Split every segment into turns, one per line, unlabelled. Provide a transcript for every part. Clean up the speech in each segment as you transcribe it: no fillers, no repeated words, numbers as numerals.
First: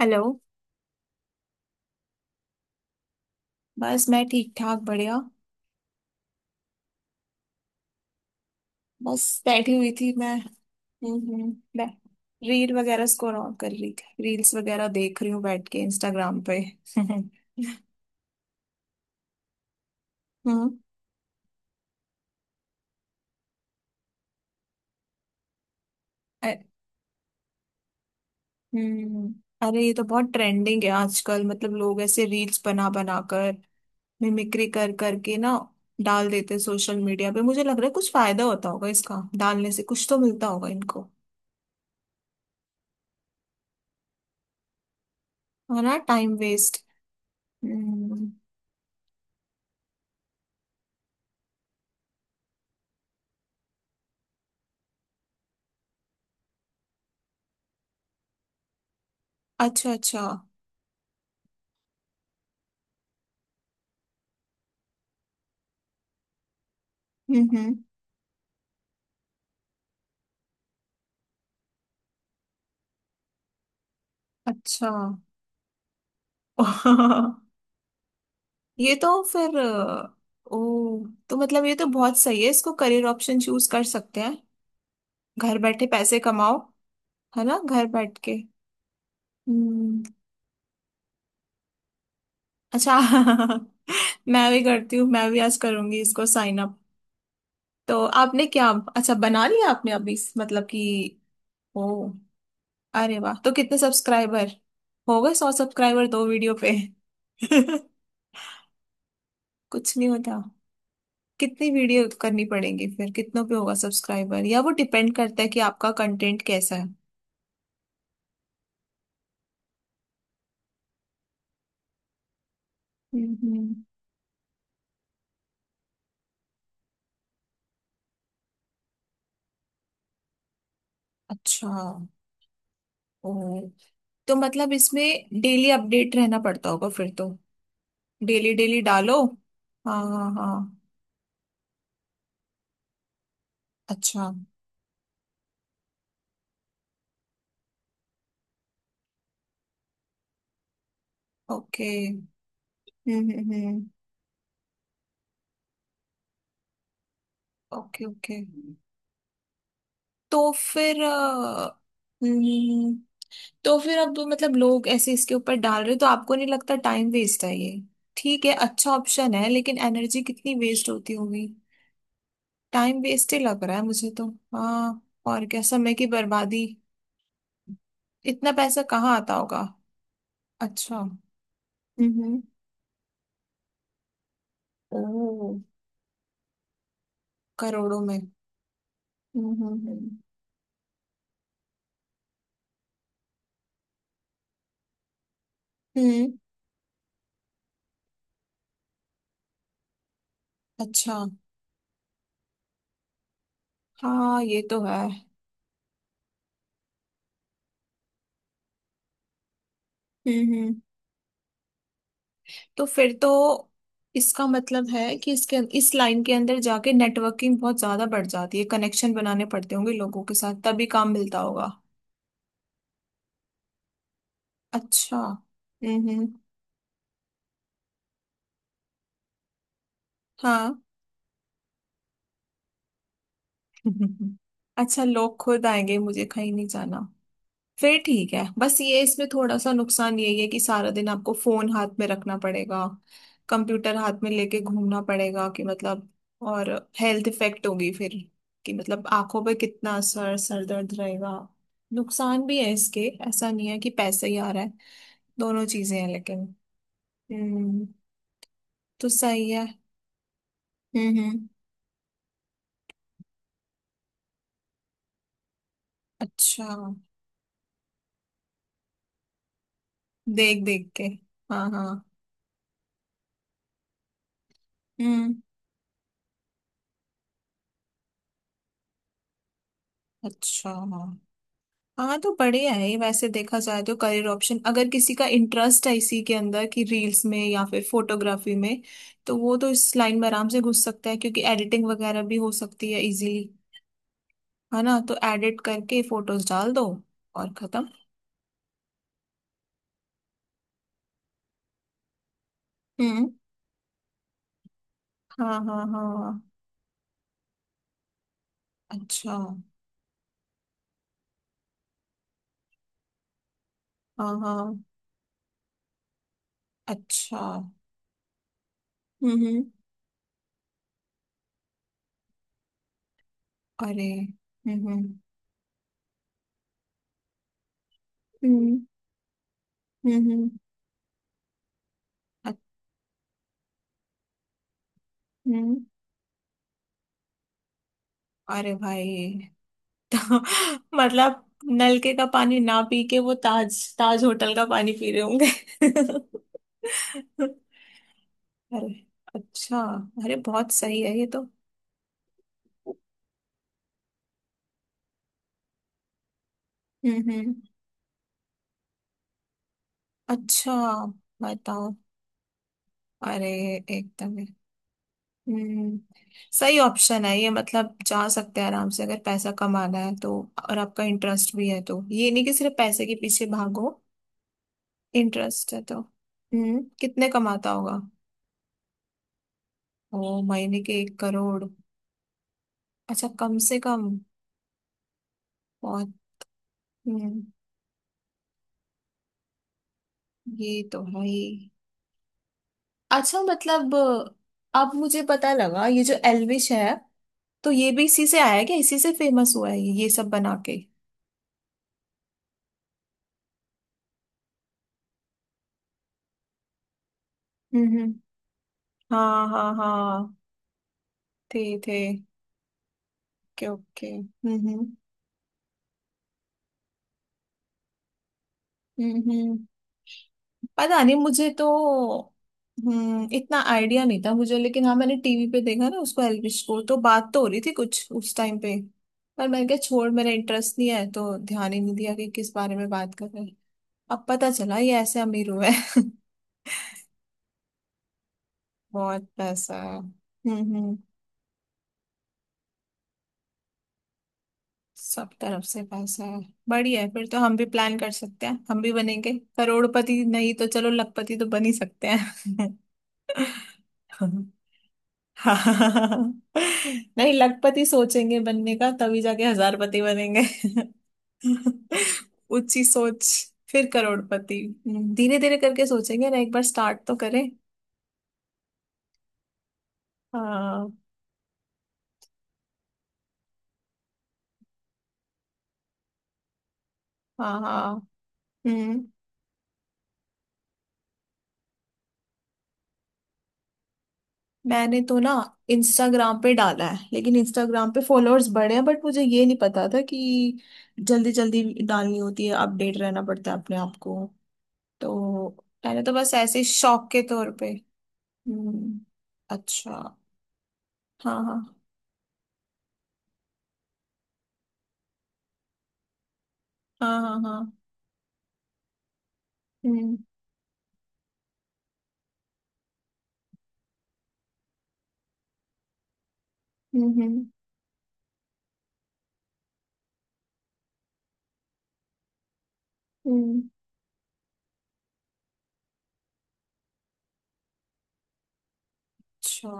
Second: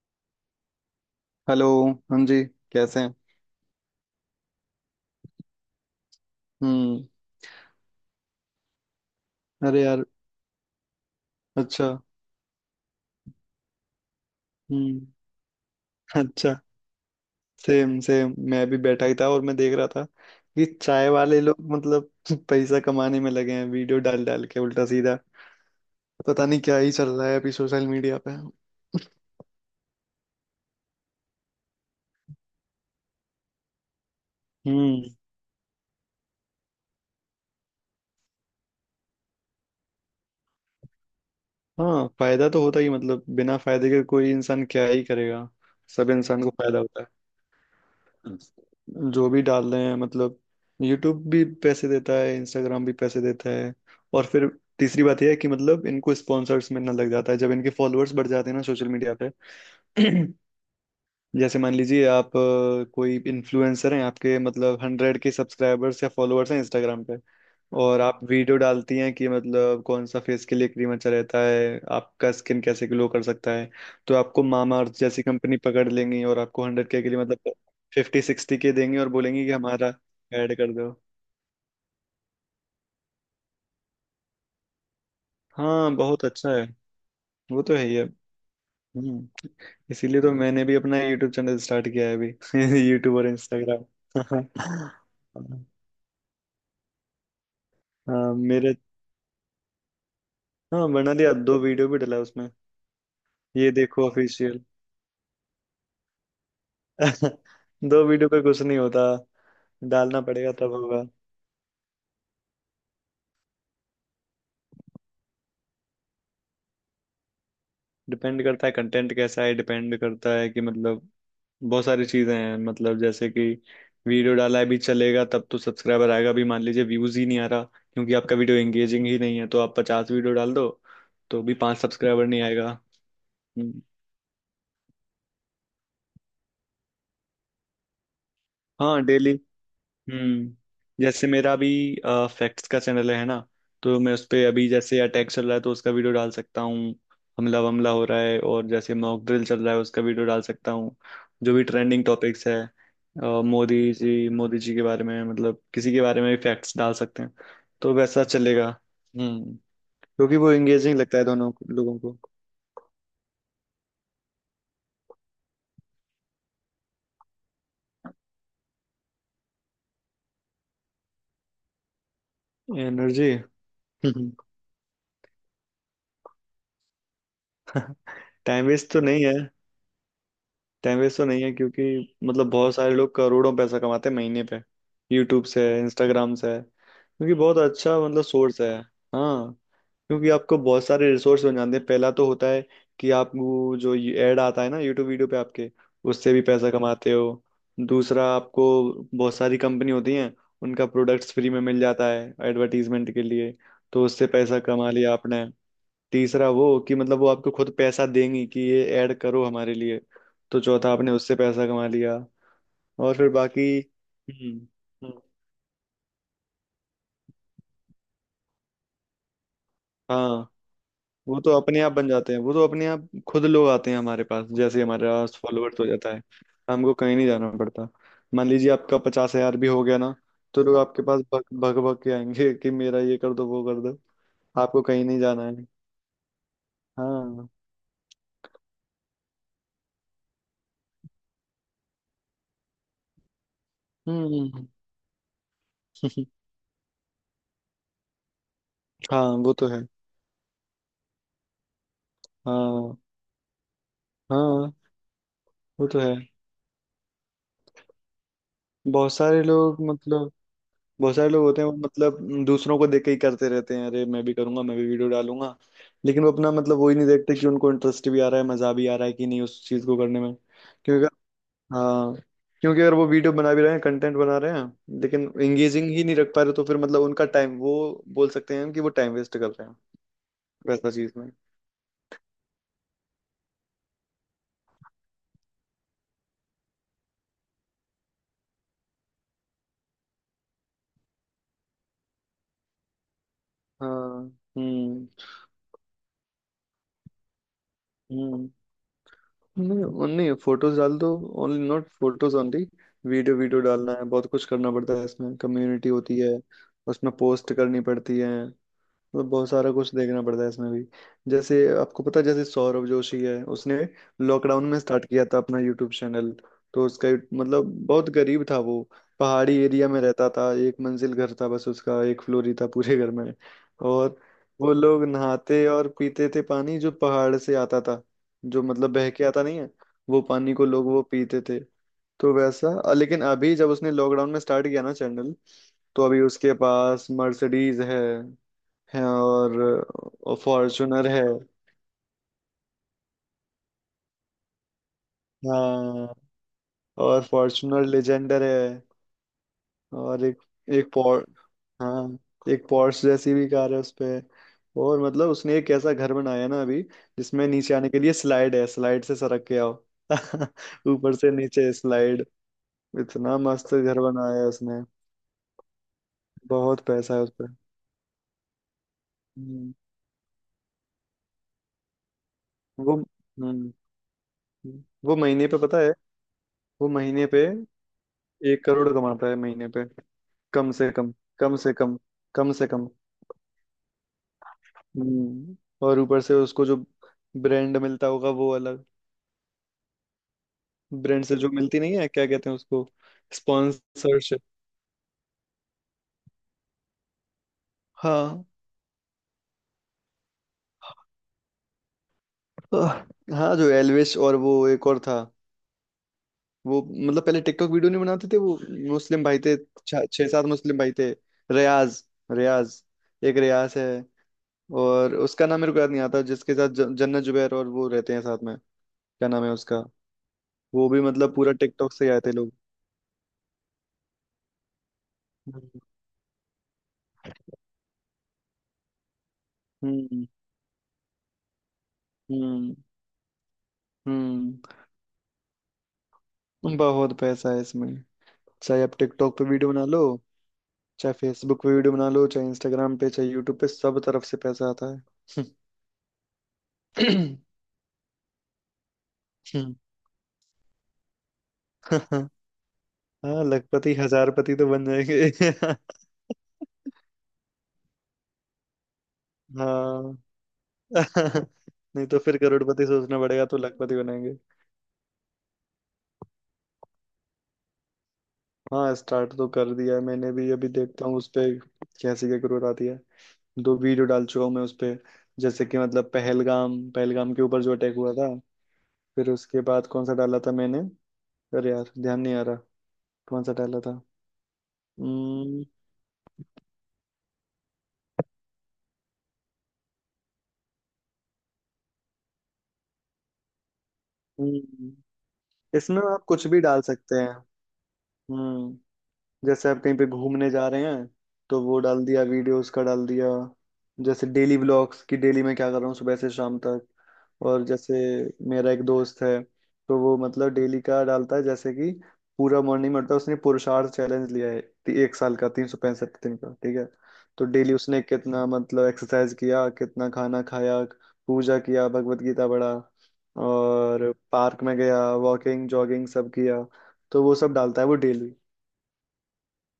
Hello.
Hello. हाँ जी। कैसे हैं?
बस मैं ठीक ठाक बढ़िया।
हम्म।
बस बैठी
अरे
हुई
यार।
थी मैं। मैं
अच्छा।
रील वगैरह स्क्रॉल ऑन कर रही थी। रील्स वगैरह
हम्म।
देख रही हूँ बैठ के इंस्टाग्राम
अच्छा।
पे हम्म।
सेम सेम मैं भी बैठा ही था और मैं देख रहा था कि चाय वाले लोग मतलब पैसा कमाने में लगे हैं वीडियो डाल डाल के उल्टा सीधा। पता
अ-
नहीं क्या ही चल रहा है अभी सोशल मीडिया पे।
हम्म, अरे ये तो बहुत ट्रेंडिंग है आजकल। मतलब लोग ऐसे रील्स बना बना कर मिमिक्री कर
हम्म।
करके ना डाल देते सोशल मीडिया पे। मुझे लग रहा है कुछ फायदा होता होगा इसका, डालने से कुछ तो मिलता होगा इनको।
हाँ फायदा तो होता ही मतलब बिना फायदे के कोई इंसान क्या ही करेगा।
है ना,
सब
टाइम
इंसान को
वेस्ट।
फायदा होता है
हम्म।
जो भी डाल रहे हैं मतलब। यूट्यूब भी पैसे देता है, इंस्टाग्राम भी पैसे देता है। और फिर तीसरी बात यह है कि मतलब इनको स्पॉन्सर्स मिलना लग जाता है जब इनके फॉलोअर्स बढ़ जाते हैं ना सोशल मीडिया पे।
अच्छा अच्छा।
जैसे मान लीजिए आप कोई इन्फ्लुएंसर हैं, आपके मतलब 100 के सब्सक्राइबर्स या फॉलोअर्स हैं इंस्टाग्राम पे।
हम्म।
और आप वीडियो डालती हैं कि मतलब कौन सा फेस के लिए क्रीम अच्छा रहता है, आपका स्किन कैसे ग्लो कर सकता है। तो आपको
अच्छा
मामाअर्थ जैसी कंपनी पकड़ लेंगी और आपको 100 के लिए मतलब 50 60 के
ये
देंगी और
तो
बोलेंगी कि
फिर
हमारा ऐड कर दो।
ओ तो मतलब ये तो बहुत सही है। इसको करियर ऑप्शन चूज कर सकते हैं। घर बैठे
हाँ
पैसे
बहुत अच्छा
कमाओ।
है।
है ना,
वो तो है
घर
ही है।
बैठ के।
हम्म।
हम्म।
इसीलिए तो मैंने भी अपना यूट्यूब चैनल स्टार्ट किया है अभी
अच्छा
यूट्यूब और इंस्टाग्राम।
मैं भी करती हूँ, मैं भी आज करूंगी इसको साइन अप। तो
हाँ
आपने क्या
मेरे।
अच्छा बना लिया आपने अभी मतलब कि।
हाँ मनाली अब दो
ओ,
वीडियो भी डला उसमें।
अरे वाह, तो
ये
कितने
देखो
सब्सक्राइबर
ऑफिशियल।
हो गए? सौ सब्सक्राइबर दो वीडियो पे?
दो वीडियो पे कुछ नहीं होता,
कुछ नहीं
डालना
होता।
पड़ेगा तब होगा।
कितनी वीडियो करनी पड़ेगी फिर? कितनों पे होगा सब्सक्राइबर? या वो डिपेंड करता है कि आपका कंटेंट कैसा है?
डिपेंड करता है कंटेंट कैसा है, डिपेंड करता है कि मतलब बहुत सारी चीजें हैं, मतलब जैसे कि
हम्म।
वीडियो डाला है भी चलेगा तब तो सब्सक्राइबर आएगा भी। मान लीजिए व्यूज ही नहीं आ रहा क्योंकि आपका वीडियो एंगेजिंग ही नहीं है, तो आप 50 वीडियो डाल दो तो भी
अच्छा।
पांच सब्सक्राइबर नहीं आएगा।
ओ,
हम्म।
तो मतलब इसमें डेली अपडेट रहना पड़ता होगा फिर तो। डेली डेली
हाँ
डालो।
डेली।
हाँ हाँ हाँ।
हम्म। जैसे मेरा अभी फैक्ट्स का चैनल है ना, तो मैं उस
अच्छा।
पे अभी जैसे अटैक चल रहा है तो उसका वीडियो डाल सकता हूँ। हमला वमला हो रहा है, और जैसे मॉक ड्रिल चल रहा है उसका वीडियो डाल सकता हूँ। जो भी
ओके।
ट्रेंडिंग टॉपिक्स है,
हम्म। हम्म।
मोदी जी के बारे में मतलब किसी के बारे में भी फैक्ट्स डाल सकते हैं तो
ओके
वैसा
ओके।
चलेगा। हम्म। क्योंकि
तो
वो एंगेजिंग
फिर
लगता है लोगों को।
हम्म, तो फिर अब मतलब लोग ऐसे इसके ऊपर डाल रहे हो, तो आपको नहीं लगता टाइम वेस्ट है ये? ठीक है, अच्छा ऑप्शन है, लेकिन एनर्जी कितनी वेस्ट होती होगी। Time
energy.
वेस्ट ही लग रहा है मुझे तो। हाँ। और क्या, समय की बर्बादी। इतना
टाइम
पैसा
वेस्ट तो
कहाँ
नहीं
आता
है,
होगा?
टाइम
अच्छा।
वेस्ट तो नहीं है क्योंकि
हम्म।
मतलब बहुत सारे लोग करोड़ों पैसा कमाते हैं महीने पे, यूट्यूब
ओ,
से इंस्टाग्राम से क्योंकि बहुत अच्छा
करोड़ों में?
मतलब सोर्स है। हाँ।
हम्म।
क्योंकि आपको बहुत सारे रिसोर्स बन जाते हैं। पहला तो होता है कि आपको जो एड आता है ना यूट्यूब वीडियो पे आपके,
हम्म।
उससे भी पैसा कमाते हो। दूसरा आपको बहुत सारी कंपनी होती हैं, उनका
अच्छा।
प्रोडक्ट्स फ्री में मिल जाता है एडवर्टीजमेंट के लिए, तो उससे
हाँ,
पैसा
ये तो
कमा
है।
लिया आपने। तीसरा वो कि मतलब वो आपको खुद पैसा देंगी कि ये ऐड करो हमारे लिए,
हम्म,
तो
हम्म।
चौथा आपने उससे पैसा कमा लिया।
तो फिर
और फिर
तो
बाकी।
इसका
हम्म।
मतलब है
हम्म।
कि इसके, इस लाइन के अंदर जाके नेटवर्किंग बहुत ज्यादा बढ़ जाती है। कनेक्शन बनाने पड़ते होंगे लोगों
हाँ।
के साथ, तभी काम मिलता
वो तो
होगा।
अपने आप बन जाते हैं, वो तो अपने आप खुद लोग आते हैं हमारे पास, जैसे ही हमारे
अच्छा।
पास फॉलोअर्स हो जाता है
हम्म।
हमको कहीं नहीं जाना पड़ता। मान लीजिए आपका 50,000 भी हो गया ना, तो
हाँ
लोग आपके पास भग भग भग के आएंगे कि मेरा ये कर दो वो कर दो। आपको
अच्छा,
कहीं नहीं
लोग
जाना है।
खुद आएंगे, मुझे कहीं नहीं जाना।
हाँ।
फिर ठीक है। बस ये इसमें थोड़ा सा नुकसान यही है कि सारा दिन आपको फोन हाथ में रखना पड़ेगा, कंप्यूटर हाथ में
हम्म।
लेके घूमना पड़ेगा। कि मतलब, और हेल्थ इफेक्ट होगी फिर। कि मतलब
हाँ
आंखों
वो
पे
तो है।
कितना असर, सर दर्द रहेगा। नुकसान भी है
हाँ
इसके। ऐसा नहीं है कि पैसे ही आ रहा है।
हाँ
दोनों
वो तो
चीजें हैं
है।
लेकिन। हम्म। तो
बहुत सारे
सही है।
लोग मतलब बहुत सारे लोग
हम्म।
होते हैं वो मतलब दूसरों को देख के ही करते रहते हैं, अरे मैं भी करूंगा, मैं भी वीडियो डालूंगा। लेकिन वो अपना
अच्छा,
मतलब वो ही नहीं देखते कि उनको इंटरेस्ट भी आ रहा है मजा भी आ रहा है कि नहीं उस चीज को करने में
देख देख
क्योंकि
के।
अगर-।
हाँ हाँ।
हाँ। क्योंकि अगर वो वीडियो बना भी रहे हैं कंटेंट बना रहे हैं लेकिन
हम्म।
एंगेजिंग ही नहीं रख पा रहे तो फिर मतलब उनका टाइम वो बोल सकते हैं हम कि वो टाइम वेस्ट कर रहे हैं।
अच्छा
वैसा चीज
हाँ।
में।
हाँ, तो बढ़िया है ये वैसे, देखा जाए तो करियर ऑप्शन, अगर किसी का इंटरेस्ट है इसी के अंदर कि रील्स में या फिर फोटोग्राफी में, तो वो तो इस लाइन में आराम से घुस सकता है, क्योंकि एडिटिंग वगैरह भी हो सकती है इजीली।
हाँ।
है ना,
हम्म।
तो एडिट करके फोटोज डाल दो और खत्म।
हम्म। नहीं नहीं फोटोज डाल दो, ओनली नॉट फोटोज ओनली।
हम्म।
वीडियो वीडियो डालना है, बहुत कुछ करना पड़ता है इसमें,
हाँ हाँ
कम्युनिटी होती है
हाँ।
उसमें पोस्ट करनी पड़ती है। मतलब
अच्छा।
बहुत सारा कुछ देखना पड़ता है इसमें भी। जैसे आपको पता है जैसे सौरभ जोशी है, उसने
हाँ
लॉकडाउन
हाँ।
में स्टार्ट किया था अपना यूट्यूब चैनल। तो उसका
अच्छा।
मतलब बहुत गरीब था वो, पहाड़ी
हम्म।
एरिया में रहता था, एक मंजिल घर था बस, उसका एक फ्लोर ही था पूरे घर में।
अरे।
और वो लोग
हम्म।
नहाते और पीते थे पानी जो पहाड़ से आता था, जो
हम्म।
मतलब बह के आता नहीं है वो
हम्म।
पानी को लोग वो पीते थे। तो
अ-
वैसा लेकिन अभी जब उसने लॉकडाउन में स्टार्ट किया ना चैनल
हम्म।
तो अभी उसके पास मर्सिडीज है।
अरे
हैं
भाई
और फॉर्चुनर है।
मतलब नलके का पानी ना पी के वो ताज ताज होटल का पानी पी रहे होंगे
हाँ और फॉर्चुनर लेजेंडर है।
अरे, अच्छा।
और
अरे
एक
बहुत
एक
सही है
पॉर
ये तो।
हाँ एक पॉर्श जैसी भी कार है उसपे। और मतलब उसने एक ऐसा घर बनाया है ना अभी जिसमें
हम्म।
नीचे आने के लिए स्लाइड है, स्लाइड से सरक के आओ
अच्छा,
ऊपर से नीचे
बताओ।
स्लाइड। इतना
अरे,
मस्त घर
एकदम
बनाया
ही।
है उसने।
हम्म। सही
बहुत पैसा है
ऑप्शन
उस
है
पर।
ये, मतलब जा सकते हैं आराम से, अगर पैसा
हम्म,
कमाना है तो। और आपका इंटरेस्ट भी है तो, ये नहीं कि सिर्फ
वो
पैसे के पीछे
हम्म
भागो।
वो महीने पे
इंटरेस्ट
पता
है
है,
तो। हम्म,
वो महीने
कितने
पे
कमाता होगा?
एक करोड़ कमाता है महीने पे।
ओ,
कम
महीने
से
के
कम,
एक
कम
करोड़?
से कम, कम से कम।
अच्छा, कम से कम।
हम्म। और
बहुत।
ऊपर से उसको जो
हम्म,
ब्रांड मिलता होगा वो अलग,
ये तो है
ब्रांड से
ही।
जो मिलती नहीं है क्या कहते हैं उसको,
अच्छा मतलब,
स्पॉन्सरशिप।
अब मुझे पता लगा ये जो एल्विश है, तो ये भी इसी से
हाँ।
आया है क्या? इसी से फेमस हुआ है ये सब बना के?
आह, हाँ जो एलविश और वो एक और था, वो मतलब पहले टिकटॉक वीडियो नहीं
हम्म।
बनाते थे वो। मुस्लिम भाई
हाँ
थे।
हाँ
छह छह
हाँ।
सात मुस्लिम भाई थे।
थे थे।
रियाज। रियाज। एक
ओके
रियाज है।
ओके। हम्म।
और उसका नाम मेरे को याद नहीं आता जिसके साथ जन्नत जुबैर और वो रहते हैं साथ में।
हम्म
क्या नाम है
हम्म।
उसका। वो भी
पता नहीं,
मतलब
मुझे
पूरा टिकटॉक से ही आए थे
तो
लोग।
इतना आइडिया नहीं था मुझे, लेकिन हाँ, मैंने टीवी पे देखा ना उसको, एल्विश को, तो बात तो हो रही थी कुछ उस टाइम पे। पर मैंने कहा छोड़,
हम्म।
मेरा इंटरेस्ट नहीं है, तो ध्यान ही नहीं दिया कि किस
हम्म।
बारे में बात कर रहे हैं। अब पता
हम्म।
चला ये ऐसे अमीर हुए हैं।
बहुत पैसा है इसमें, चाहे आप
बहुत
टिकटॉक पे वीडियो
पैसा
बना
है।
लो,
हम्म।
चाहे फेसबुक पे वीडियो बना लो, चाहे इंस्टाग्राम पे, चाहे यूट्यूब पे, सब तरफ से पैसा आता
सब
है।
तरफ से पैसा है। बढ़िया है फिर
हम्म,
तो। हम भी प्लान कर सकते हैं। हम भी बनेंगे करोड़पति, नहीं तो चलो लखपति तो बन ही सकते हैं
हाँ लखपति हजारपति तो बन जाएंगे।
हाँ नहीं, लखपति सोचेंगे बनने का, तभी जाके हजारपति
हाँ
बनेंगे
नहीं तो फिर
ऊंची
करोड़पति सोचना
सोच।
पड़ेगा तो
फिर
लखपति बनेंगे।
करोड़पति। धीरे धीरे करके सोचेंगे ना, एक बार स्टार्ट तो करें।
हाँ स्टार्ट तो कर दिया है मैंने भी, अभी
हाँ
देखता हूँ उस पे कैसी क्या ग्रोथ आती है। दो वीडियो डाल चुका हूँ मैं उस पे। जैसे कि मतलब पहलगाम पहलगाम के
हाँ
ऊपर जो अटैक
हाँ।
हुआ था,
हम्म।
फिर उसके बाद कौन सा डाला था मैंने, अरे यार ध्यान नहीं आ रहा कौन सा डाला था।
मैंने तो ना
हम्म।
इंस्टाग्राम पे डाला है, लेकिन इंस्टाग्राम पे फॉलोअर्स बढ़े हैं, बट मुझे ये नहीं पता था कि जल्दी जल्दी डालनी होती है, अपडेट रहना पड़ता है अपने आप को।
हम्म,
तो
इसमें
मैंने तो
आप
बस
कुछ
ऐसे
भी
ही
डाल
शौक
सकते
के
हैं।
तौर पे। हम्म।
हम्म। जैसे आप कहीं पे
अच्छा।
घूमने जा रहे हैं
हाँ हाँ।
तो वो डाल दिया, वीडियोस का डाल दिया, जैसे डेली व्लॉग्स कि डेली मैं क्या कर रहा हूँ सुबह से शाम तक।
हाँ हाँ
और
हाँ।
जैसे मेरा एक दोस्त है तो वो
हम्म
मतलब डेली का डालता है, जैसे कि पूरा मॉर्निंग में उठता है, उसने पुरुषार्थ चैलेंज लिया है एक साल का 365 दिन का ठीक है।
हम्म।
तो डेली उसने कितना मतलब एक्सरसाइज किया, कितना खाना खाया, पूजा किया, भगवत गीता पढ़ा,
हम्म।
और पार्क में गया, वॉकिंग जॉगिंग सब किया, तो वो सब डालता है वो डेली।
अच्छा,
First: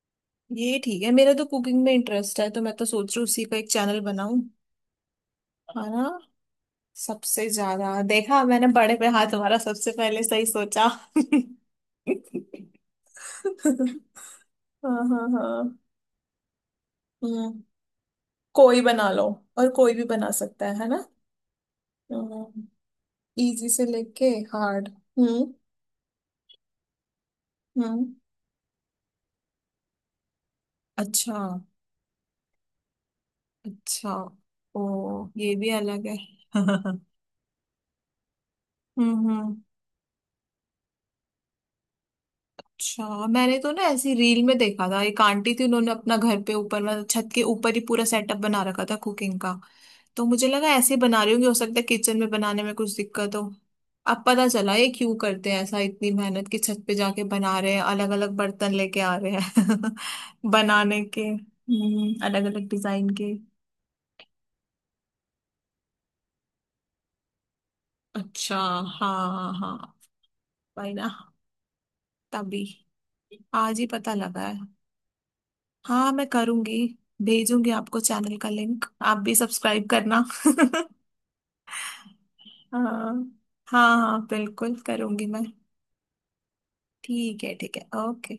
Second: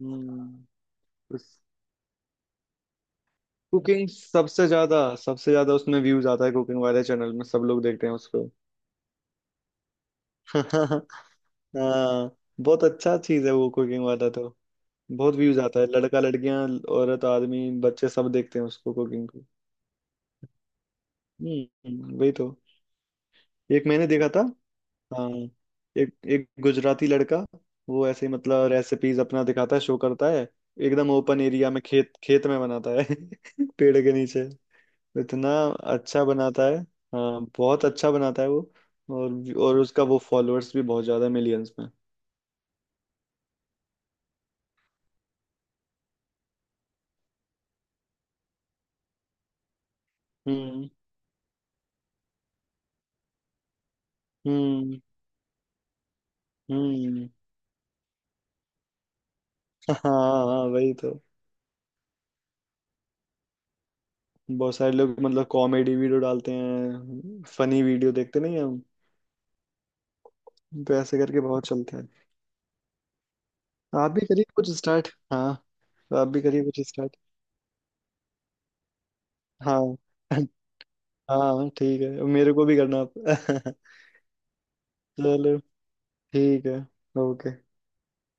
हम्म।
ये ठीक है, मेरा तो कुकिंग में इंटरेस्ट है, तो मैं तो सोच रही हूँ उसी का एक चैनल
कुकिंग
बनाऊं।
सबसे ज्यादा
है
उसमें
ना,
व्यूज आता है, कुकिंग वाले चैनल में
सबसे
सब लोग
ज्यादा
देखते हैं
देखा
उसको।
मैंने, बड़े पे हाथ हमारा सबसे पहले, सही सोचा
हाँ बहुत अच्छा चीज है वो कुकिंग वाला तो,
हाँ हाँ
बहुत व्यूज
हाँ।
आता है, लड़का लड़कियां औरत
हम्म,
आदमी बच्चे सब देखते हैं
कोई
उसको
बना लो।
कुकिंग को।
और कोई भी बना सकता है ना,
वही तो।
इजी से
एक मैंने
लेके
देखा था।
हार्ड।
हाँ
हम्म
एक एक गुजराती लड़का,
हम्म।
वो ऐसे ही मतलब रेसिपीज अपना दिखाता है, शो करता है, एकदम
अच्छा।
ओपन एरिया में खेत खेत में बनाता है पेड़ के
अच्छा,
नीचे।
ओ
इतना
ये भी अलग है
अच्छा बनाता है।
हम्म।
हाँ बहुत अच्छा बनाता है वो,
हम्म।
और उसका वो फॉलोअर्स भी बहुत ज्यादा मिलियंस में।
अच्छा, मैंने तो ना ऐसी रील में देखा था, एक आंटी थी, उन्होंने अपना घर पे ऊपर, मतलब छत के ऊपर ही पूरा सेटअप बना रखा था कुकिंग का। तो मुझे लगा
हम्म।
ऐसे ही बना रही होंगी, हो सकता है किचन में बनाने में कुछ दिक्कत हो। अब पता चला ये
हम्म।
क्यों करते हैं ऐसा, इतनी मेहनत की छत पे जाके
हम्म।
बना रहे हैं, अलग अलग बर्तन लेके आ रहे हैं
हाँ हाँ वही
बनाने
तो।
के, अलग अलग डिजाइन के।
बहुत सारे लोग मतलब कॉमेडी वीडियो डालते हैं फनी वीडियो, देखते
अच्छा।
नहीं हम,
हाँ हाँ, भाई
तो
ना।
ऐसे करके बहुत चलते हैं।
तभी, आज ही
आप
पता
भी करिए
लगा।
कुछ स्टार्ट। हाँ।
हाँ,
तो
मैं
आप भी करिए
करूंगी।
कुछ स्टार्ट।
भेजूंगी आपको चैनल का लिंक, आप भी
हाँ
सब्सक्राइब करना
हाँ ठीक है मेरे को भी
हाँ
करना आप
हाँ हाँ, बिल्कुल करूंगी मैं।
चलो ठीक है
ठीक
ओके।
है, ठीक है, ओके।